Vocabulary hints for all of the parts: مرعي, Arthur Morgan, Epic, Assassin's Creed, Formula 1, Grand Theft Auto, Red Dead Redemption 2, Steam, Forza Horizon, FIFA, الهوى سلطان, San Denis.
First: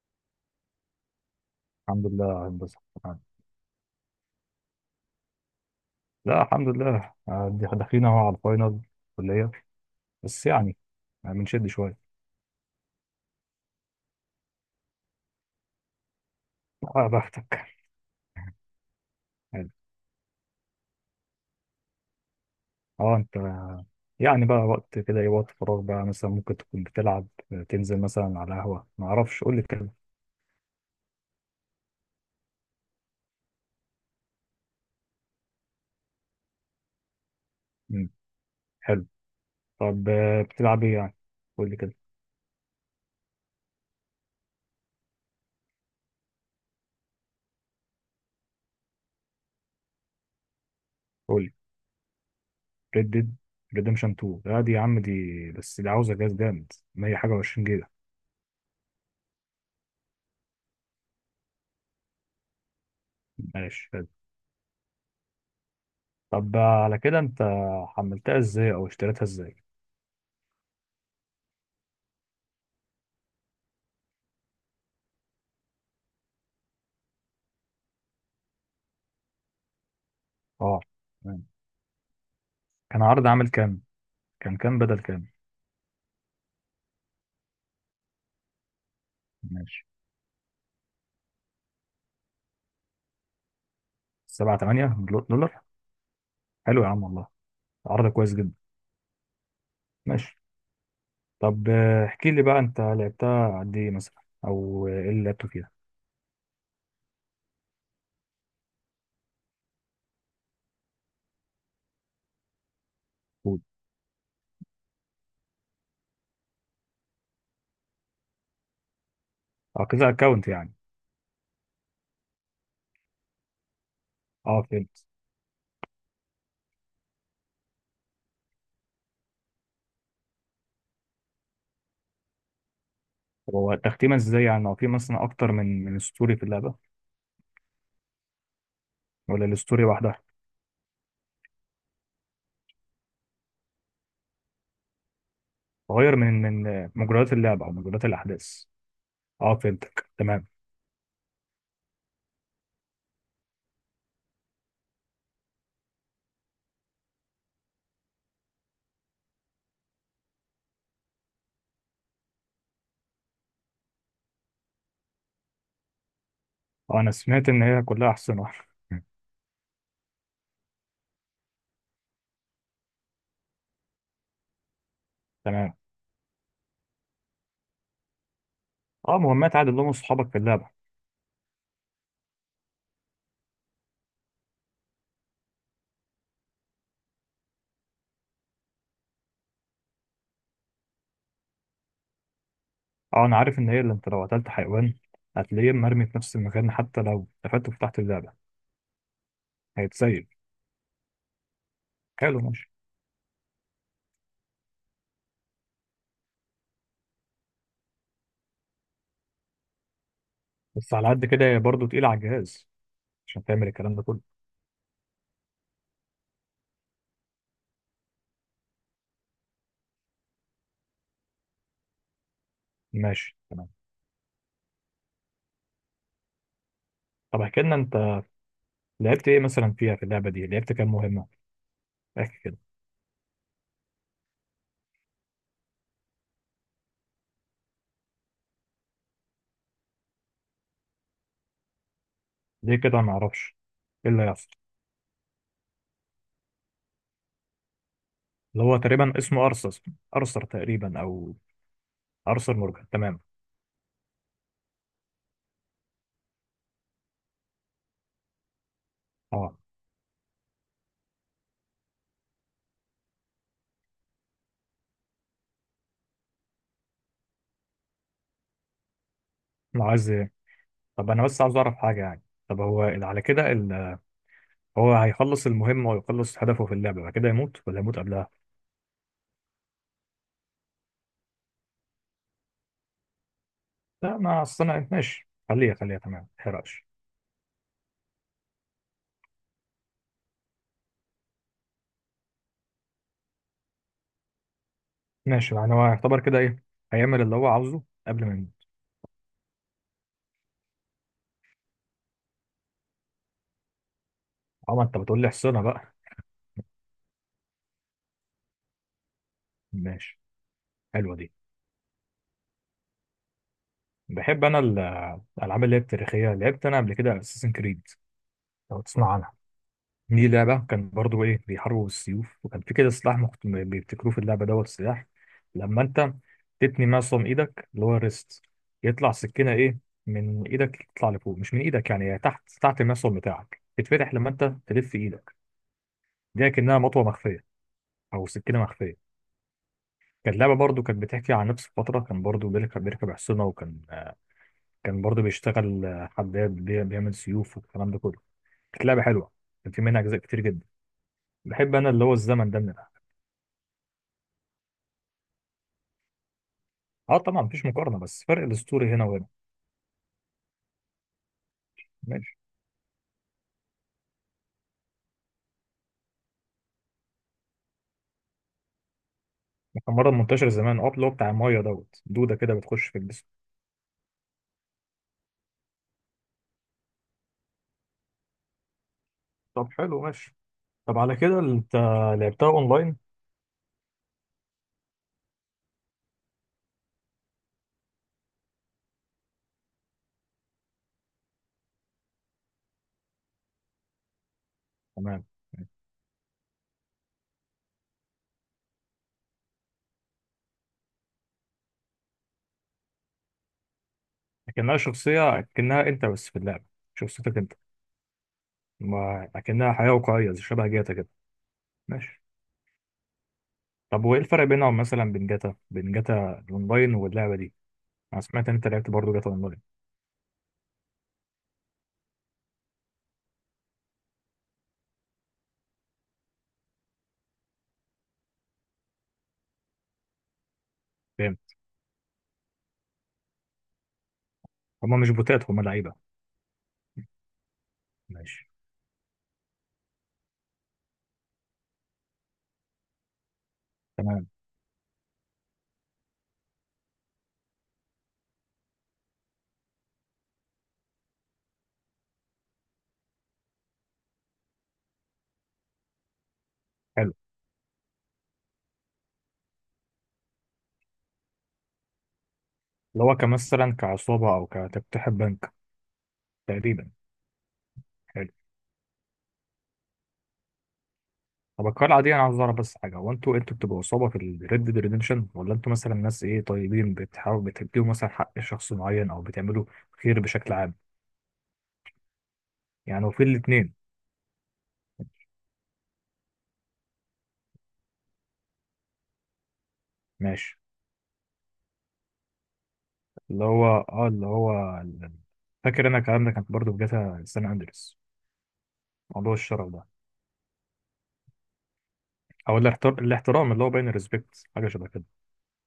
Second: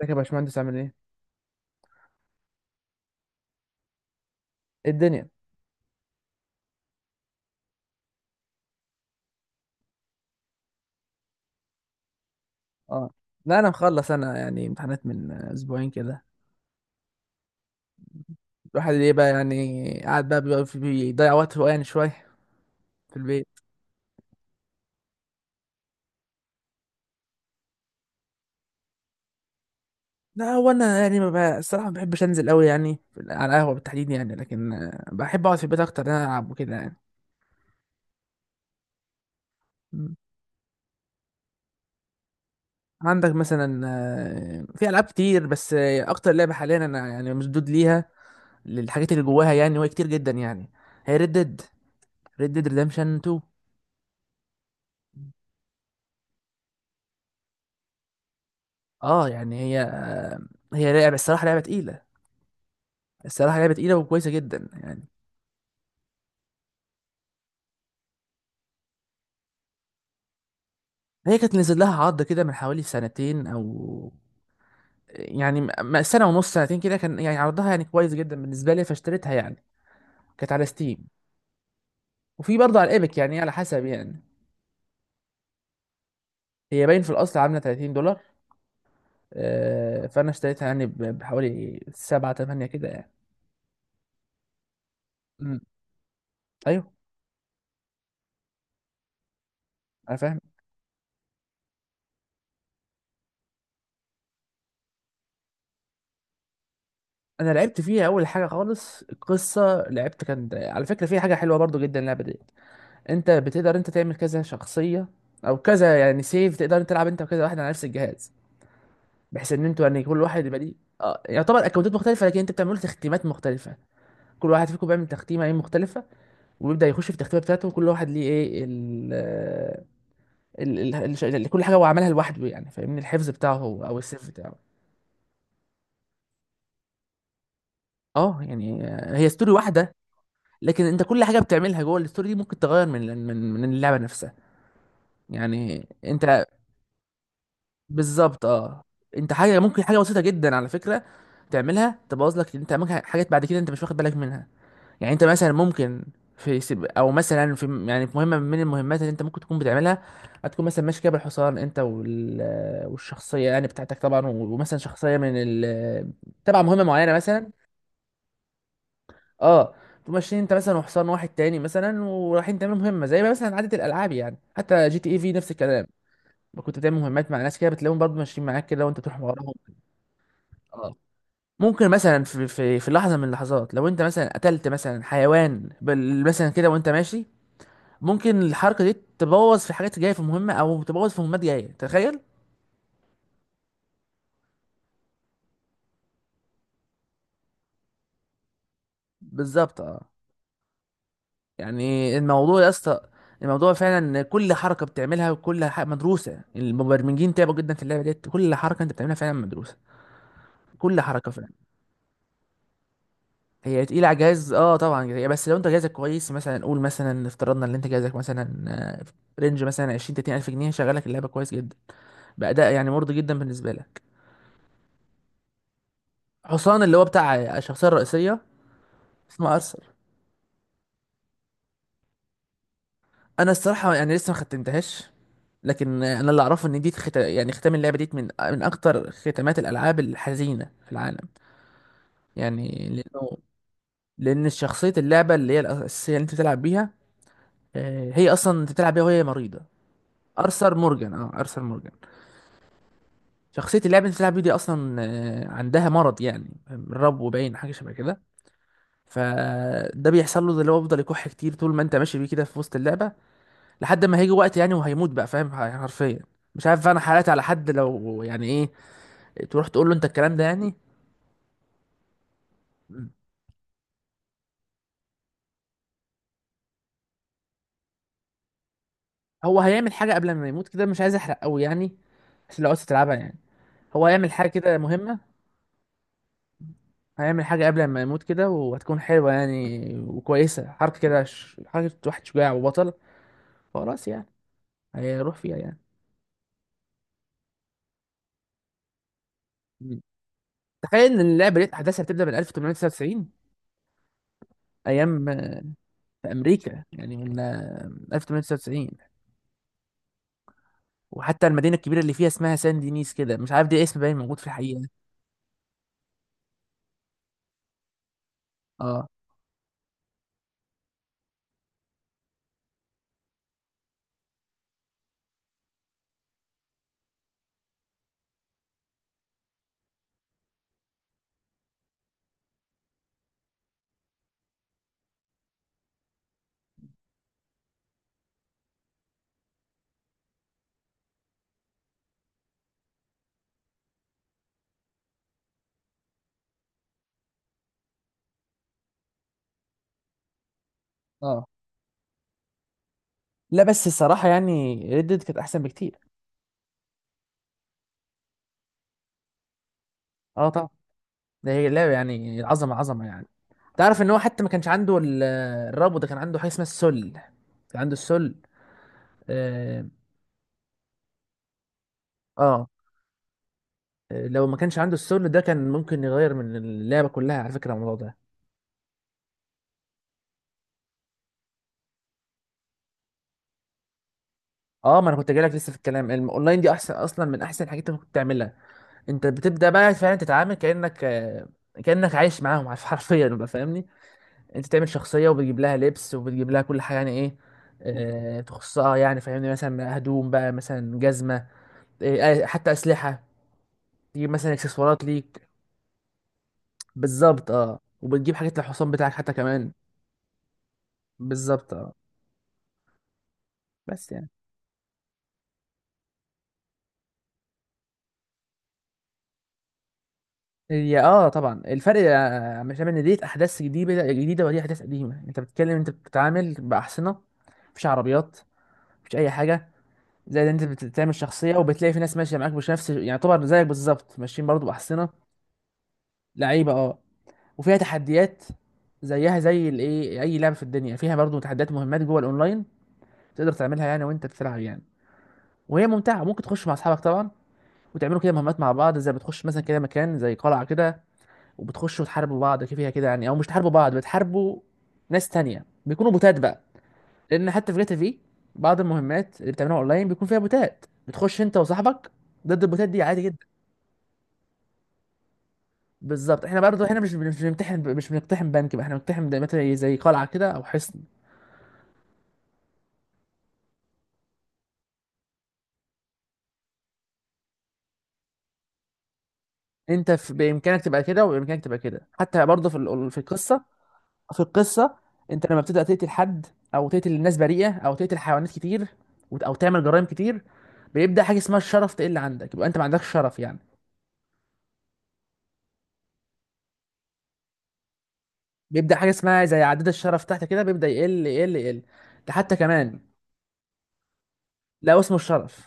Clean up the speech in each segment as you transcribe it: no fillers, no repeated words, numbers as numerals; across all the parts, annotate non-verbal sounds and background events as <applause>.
ازيك يا باشمهندس عامل ايه؟ الحمد لله يا هندسة، تمام. ايه الدنيا؟ لا الحمد لله، داخلين اهو على الفاينل كلية، بس يعني بنشد شوية. اه، لا انا مخلص، انا يعني امتحانات من اسبوعين كده. اه، بختك الواحد ايه بقى حلو. يعني قاعد بقى بيبقى بيضيع وقته يعني شويه في اه انت، البيت. يعني بقى وقت كده ايه، وقت فراغ بقى مثلا ممكن تكون بتلعب، تنزل مثلا على قهوة، ما اعرفش، قول لي كده. لا هو انا يعني ما بقى الصراحه ما بحبش انزل قوي يعني على القهوه بالتحديد يعني، لكن بحب اقعد في البيت اكتر، انا العب وكده يعني. مم. حلو. طب مم. بتلعب ايه يعني؟ قول لي كده. عندك مثلا في العاب كتير، بس اكتر لعبه حاليا انا يعني مشدود ليها للحاجات اللي جواها يعني، وهي كتير جدا يعني. هي ريد قول لي. ديد. ريد ديد ريد ريدمشن ديد 2. ريدمشن 2؟ لا دي يا عم، دي بس دي عاوزة جهاز جامد 100 حاجة و20 جيجا. اه يعني هي لعبه الصراحه، لعبه تقيله. الصراحه لعبه ماشي، تقيله حلو. وكويسه جدا يعني. طب على كده انت حملتها ازاي، او اشتريتها ازاي؟ هي كانت نزل لها عرض كده من حوالي سنتين او يعني، سنه ونص سنتين كده، كان يعني عرضها يعني كويس جدا بالنسبه لي، فاشتريتها يعني. كانت على اه. ستيم، وفي برضه على كان ايبك عرض يعني، عامل على كام؟ حسب يعني. كان كام بدل كام؟ هي باين في الاصل عامله $30، ماشي. فانا اشتريتها يعني بحوالي 7 8 كده يعني. 7 8 مم. دولار حلو يا ايوه. عم والله، عرض كويس جدا. انا ماشي. فاهم. طب احكي لي بقى انت لعبتها قد ايه مثلا، او ايه اللي لعبته فيها؟ انا لعبت فيها اول حاجه خالص القصه، لعبت كان على فكره فيها حاجه حلوه برضه جدا اللعبه دي. انت قول. بتقدر انت تعمل كذا شخصيه، او كذا يعني سيف، تقدر انت تلعب انت وكذا واحد على نفس الجهاز، بحيث ان اه، انتوا يعني كذا كل واحد اكونت يبقى ليه. يعني. اه، يعتبر اكونتات مختلفه، لكن انت بتعملوا تختيمات مختلفه. كل اه واحد فيكم فهمت. بيعمل تختيمه ايه مختلفه، ويبدا يخش في التختيمه بتاعته، وكل واحد ليه ايه كل حاجه هو عملها لوحده يعني، فاهمني؟ الحفظ بتاعه هو هو او تختيمه السيف ازاي بتاعه. يعني؟ هو في مثلا اكتر من من ستوري في اللعبه، اه يعني هي ولا ستوري الستوري واحده، واحده؟ لكن انت كل حاجه بتعملها جوه الستوري دي ممكن تغير من اللعبه نفسها. يعني غير من انت. من آه، مجريات اللعبه، او مجريات بالظبط الاحداث. اه. انت اه حاجه ممكن، حاجه فهمتك بسيطه تمام. جدا على فكره تعملها تبوظ لك، انت ممكن حاجات بعد كده انت مش واخد بالك منها. يعني انت مثلا ممكن او مثلا في يعني في مهمه من المهمات اللي انت ممكن تكون بتعملها، هتكون مثلا ماشي كده بالحصان انت <hesitation> والشخصيه يعني بتاعتك طبعا، ومثلا شخصيه <hesitation> تبع مهمه اه انا معينه مثلا. سمعت ان هي كلها احسن واحده. <laughs> اه، تقوم ماشيين انت مثلا وحصان واحد تاني مثلا، ورايحين تعملوا مهمه زي ما مثلا عاده الالعاب يعني، حتى GTA في نفس تمام. الكلام. كنت بتعمل مهمات مع ناس كده، بتلاقيهم برضه ماشيين معاك كده وانت اه، بتروح وراهم. مهمات عادي اللي هم اصحابك في اللعبه. اه، ممكن مثلا في لحظه من اللحظات، لو انت مثلا قتلت مثلا حيوان مثلا كده وانت ماشي، ممكن الحركه دي تبوظ في حاجات جايه في مهمه، او تبوظ في مهمات جايه، تخيل. اه انا عارف ان هي، اللي انت لو قتلت حيوان هتلاقيه مرمي في نفس المكان، حتى لو قفلت وفتحت اللعبه. بالظبط اه. هيتسيب. يعني حلو، الموضوع يا ماشي. اسطى، الموضوع فعلا إن كل حركه بتعملها، مدروسه. المبرمجين تعبوا جدا في اللعبه ديت، كل حركه انت بتعملها فعلا مدروسه. بس كل على قد حركه. كده هي برضه تقيله على الجهاز، عشان تعمل هي الكلام ده تقيلة على كله. الجهاز اه طبعا، هي بس لو انت جهازك كويس، مثلا قول مثلا افترضنا ان انت جهازك مثلا في رينج مثلا 20 30 الف جنيه، شغالك اللعبة كويس جدا، بأداء يعني مرضي ماشي جدا تمام. بالنسبة لك. حصان اللي هو بتاع طب احكي لنا الشخصية انت، الرئيسية لعبت ايه اسمه مثلا ارثر. فيها، في اللعبه دي لعبت كام مهمه؟ احكي كده. انا الصراحة يعني لسه ما ختمتهاش، لكن انا اللي اعرفه ان دي يعني ختام اللعبة دي من اكتر ختامات الالعاب الحزينة في العالم. ليه يعني كده، ما لانه، اعرفش؟ ايه اللي لان هيحصل؟ شخصية اللعبة اللي هي الاساسية اللي انت بتلعب بيها، هي اصلا اللي انت هو بتلعب بيها تقريبا وهي اسمه مريضة. ارثر. ارثر ارثر تقريبا، مورجان. اه او ارثر مورجان. ارثر مورجان تمام. شخصية اللاعب اللي انت بتلعب بيه دي اصلا عندها مرض يعني، رب باين حاجة شبه كده، اه فده بيحصل له اللي هو بيفضل يكح كتير طول ما انت ماشي بيه كده في وسط اللعبة، لحد ما هيجي وقت يعني وهيموت بقى، فاهم يعني حرفيا. مش عارف انا حالات على حد، لو يعني ايه، تروح انا تقول له انت عايز ايه، الكلام ده يعني. طب انا بس عاوز اعرف حاجه يعني. طب هو اللي على كده هو هيخلص المهمه ويخلص هدفه في اللعبه بعد كده يموت، ولا يموت قبلها؟ هو هيعمل حاجة قبل ما يموت كده، مش عايز احرق قوي يعني، بس لو عايز تلعبها يعني. هو لا، هيعمل ما حاجة اصل كده انا مهمة. ماشي، خليها خليها تمام، ما تحرقش. هيعمل حاجة قبل ما يموت كده، وهتكون حلوة يعني وكويسة، حركة كده حركة واحد شجاع وبطل، خلاص يعني، هيروح ماشي، فيها يعني يعني. هو يعتبر كده ايه، هيعمل اللي هو عاوزه قبل ما يموت. مم. تخيل ان اللعبه دي احداثها بتبدا من 1899. اه ما انت بتقول ايام لي احصنها بقى. في امريكا يعني، من 1899 ماشي، حلوه دي. وحتى المدينه الكبيره اللي فيها اسمها سان دينيس كده، مش عارف دي اسم باين موجود بحب في انا الحقيقه. الالعاب اللي هي التاريخيه، لعبت انا قبل كده اساسن كريد، لو اه. تسمع عنها. دي لعبه كان برضو ايه، بيحاربوا بالسيوف، وكان في كده سلاح بيبتكروه في اللعبه دوت، سلاح لما انت تتني معصم ايدك اللي هو الريست، يطلع سكينه ايه من ايدك، تطلع لفوق مش من ايدك، يعني هي تحت، تحت المعصم بتاعك تتفتح لما انت تلف ايدك. دي كأنها مطوة مخفية أو سكينة مخفية. كانت لعبة برضو، كانت بتحكي عن نفس الفترة، كان برضو بيركب حصنة، وكان آه، كان برضو بيشتغل حداد، بيعمل سيوف والكلام ده كله. كانت لعبة حلوة، كان في منها أجزاء كتير جدا. اه. بحب أنا اللي هو الزمن ده من الألعاب. لا بس الصراحه يعني ريد ديد كانت احسن بكتير. أه طبعا مفيش مقارنة، بس فرق الأسطوري هنا وهنا. اه طبعا، ده هي لعبه ماشي. يعني عظمه عظمه يعني. تعرف ان هو حتى ما كانش عنده الربو، ده كان عنده حاجه اسمها السل. كان عنده السل. اه. كان مرة منتشر زمان، اللي هو بتاع المية دوت، دودة كده آه. بتخش في الجسم. لو ما كانش عنده السل ده، كان ممكن يغير من اللعبه كلها على فكره الموضوع ده. طب حلو، ماشي. طب على كده أنت لعبتها أونلاين؟ اه، ما انا كنت جايلك لسه في الكلام الاونلاين، دي احسن اصلا من احسن الحاجات اللي ممكن تعملها. انت بتبدا بقى فعلا تتعامل كانك كانك عايش معاهم <laughs> عارف حرفيا بقى فاهمني. انت تعمل تمام. شخصيه وبتجيب لها لبس وبتجيب لها كل حاجه يعني ايه، تخصها يعني فاهمني، مثلا هدوم بقى، مثلا جزمه، حتى اسلحه، تجيب مثلا لكنها اكسسوارات ليك. شخصية كأنها أنت، بس في اللعبة شخصيتك بالظبط أنت. اه، وبتجيب حاجات للحصان بتاعك ما حتى كمان. اكنها حياه واقعيه، زي شبه جاتا كده. بالظبط اه. ماشي. طب بس وايه يعني، الفرق بينهم مثلا، بين جاتا بين جاتا الاونلاين واللعبه دي؟ انا سمعت ان انت لعبت برضه جاتا اونلاين. هي اه طبعا الفرق مش ان ديت احداث جديده جديده ودي احداث قديمه. انت بتتكلم، انت بتتعامل باحصنه، مفيش عربيات، مفيش اي حاجه. زي ده انت بتعمل فاهم. شخصيه، وبتلاقي في ناس ماشيه معاك مش نفس يعني، يعتبر زيك بالظبط، ماشيين برضو هما باحصنه. مش بوتات، هما لعيبه. لعيبه اه. وفيها تحديات، ماشي زيها زي الايه، اي لعبه في الدنيا فيها برضو تحديات، مهمات جوه الاونلاين تقدر تعملها يعني وانت تمام، بتلعب يعني. وهي ممتعه، ممكن تخش مع اصحابك طبعا وتعملوا كده مهمات مع بعض، زي بتخش مثلا كده مكان زي قلعه كده، وبتخشوا تحاربوا بعض فيها كده يعني، او مش تحاربوا بعض، بتحاربوا ناس تانية بيكونوا بوتات بقى. حلو. لان حتى في جاتا، في بعض المهمات اللي بتعملوها اونلاين بيكون فيها بوتات، بتخش انت وصاحبك ضد البوتات دي اللي هو عادي جدا. كمثلا كعصابه، او كتفتح بنك. بالظبط، احنا برضه تقريبا. احنا مش بنمتحن، مش حلو. بنقتحم بنك بقى، احنا بنقتحم ده مثلا زي قلعه كده او حصن. طب القلعه دي، انا عاوز اعرف بس حاجه، هو انتوا بتبقوا عصابه في الريد ديد ريدمشن، ولا انتوا مثلا ناس ايه طيبين بتحاولوا بتديهم مثلا حق شخص معين، او بتعملوا انت خير في بشكل عام؟ بامكانك تبقى كده، وبامكانك تبقى كده، حتى برضه يعني هو في في القصه. الاثنين. في القصه انت لما بتبدا تقتل حد، او تقتل الناس بريئه، او تقتل حيوانات كتير، او تعمل جرائم كتير، ماشي. بيبدا حاجه اسمها الشرف تقل عندك، يبقى انت ما عندكش شرف اللي يعني. هو اه اللي هو فاكر انا الكلام ده كان برضه في جاتا سان اندريس، بيبدا حاجه موضوع اسمها زي الشرف ده، عداد الشرف تحت كده، بيبدا يقل يقل يقل. ده حتى او كمان. الاحترام اللي هو باين الريسبكت، حاجه شبه لا كده. اسمه الشرف.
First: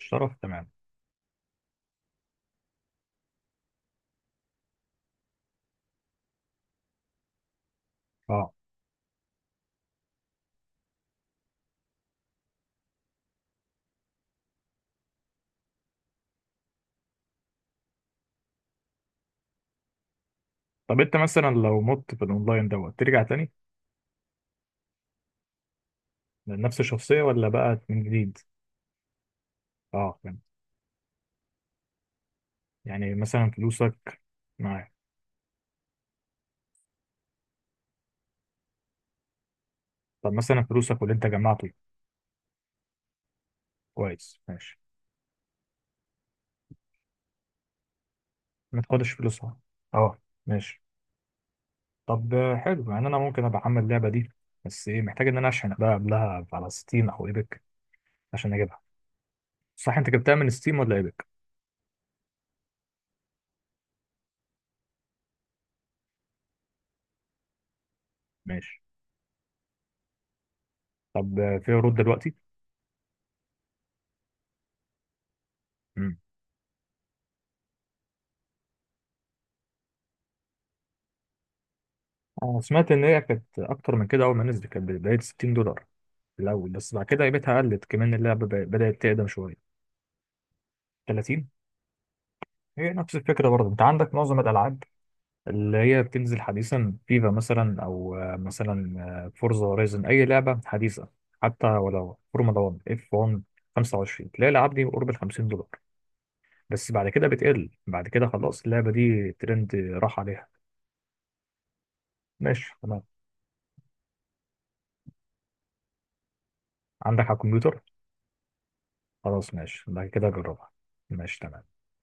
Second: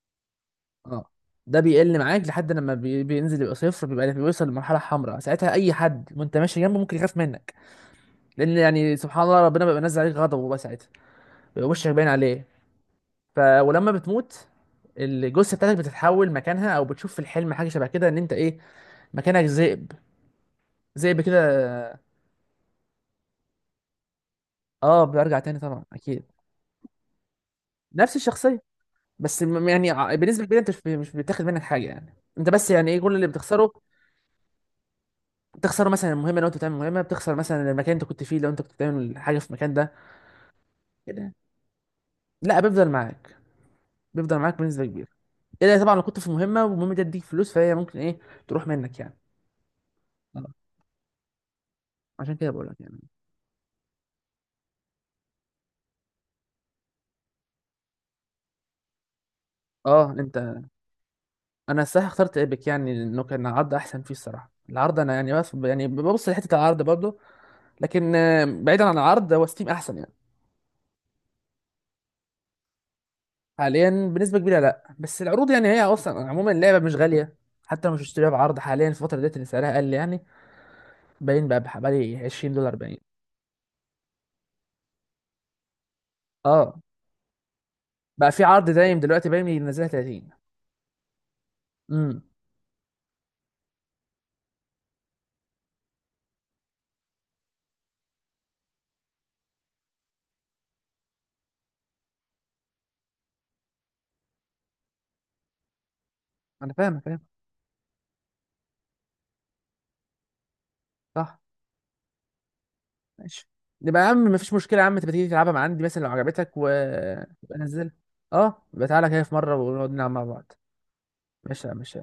الشرف تمام. اه. ده بيقل معاك لحد لما بينزل يبقى صفر، بيبقى يعني بيوصل لمرحله حمراء، ساعتها اي حد وانت ماشي جنبه ممكن يخاف منك، لان اه. يعني سبحان الله ربنا بيبقى نزل عليك غضبه بقى ساعتها، بيبقى وشك باين عليه. ف ولما بتموت، الجثه بتاعتك بتتحول مكانها، او بتشوف في الحلم حاجه شبه كده ان انت ايه، مكانك ذئب. طب انت ذئب كده. مثلا لو مت في الاونلاين دوت، ترجع تاني اه، بيرجع تاني طبعا اكيد. لنفس الشخصيه، ولا بقى من نفس جديد؟ الشخصيه. بس يعني اه فهمت. بالنسبه كبيره انت مش بتاخد منك حاجه يعني، انت بس يعني ايه يعني كل اللي مثلا بتخسره، فلوسك معاك. بتخسر مثلا المهمه لو انت بتعمل مهمه، بتخسر مثلا المكان انت كنت فيه لو انت كنت بتعمل حاجه في المكان ده طب مثلا فلوسك واللي انت كده. جمعته. لا بيفضل معاك، بيفضل كويس، معاك ماشي. بنسبه كبيره. الا طبعا لو كنت في مهمه والمهمه دي تديك فلوس، فهي ممكن ايه، تروح ما منك تاخدش يعني. فلوسها. اه، آه. ماشي. طب عشان كده بقول لك حلو، يعني. يعني انا ممكن ابقى احمل اللعبه دي، بس ايه، محتاج ان انا اشحن بقى قبلها على ستيم او ايبك عشان اجيبها؟ صح انت اه جبتها من انت، ستيم ولا ايبك؟ انا الصراحه اخترت ايبك يعني، لانه كان عرض احسن فيه الصراحه، العرض انا يعني بس يعني ببص لحته العرض برضه، لكن ماشي. بعيدا عن العرض هو ستيم احسن يعني. طب في عروض دلوقتي؟ حاليا بنسبه كبيره لا، بس العروض يعني هي امم. اصلا عموما اللعبه مش غاليه، حتى لو مش اشتريها بعرض حاليا في الفتره ديت اللي سعرها قل يعني، باين بقى بحوالي 20 انا دولار سمعت باين. ان هي كانت اكتر من كده، اول ما نزلت كانت بدايه $60 الاول، اه بس بعد كده قيمتها قلت، كمان بقى في اللعبه عرض دايم بدات تقدم دلوقتي باين شويه. ينزلها 30. 30. امم. هي نفس الفكره برضه، انت عندك معظم الالعاب اللي هي بتنزل حديثا، فيفا مثلا، او مثلا فورزا هورايزن، اي لعبه حديثه، حتى ولو فورمولا 1 اف 1 25، تلاقي الالعاب دي قرب ال $50، انا بس فاهم بعد فاهم. كده بتقل، بعد كده خلاص اللعبه دي ترند راح عليها. صح. ماشي. ماشي. يبقى يا عم مفيش مشكله يا عم، تبقى تيجي تلعبها مع عندي مثلا لو عجبتك و، عندك على يبقى الكمبيوتر. نزلها. اه يبقى تعالى كده في خلاص مره ماشي، ونقعد ده نلعب مع كده بعض. جربها. ماشي تمام. ماشي يا عم، ماشي.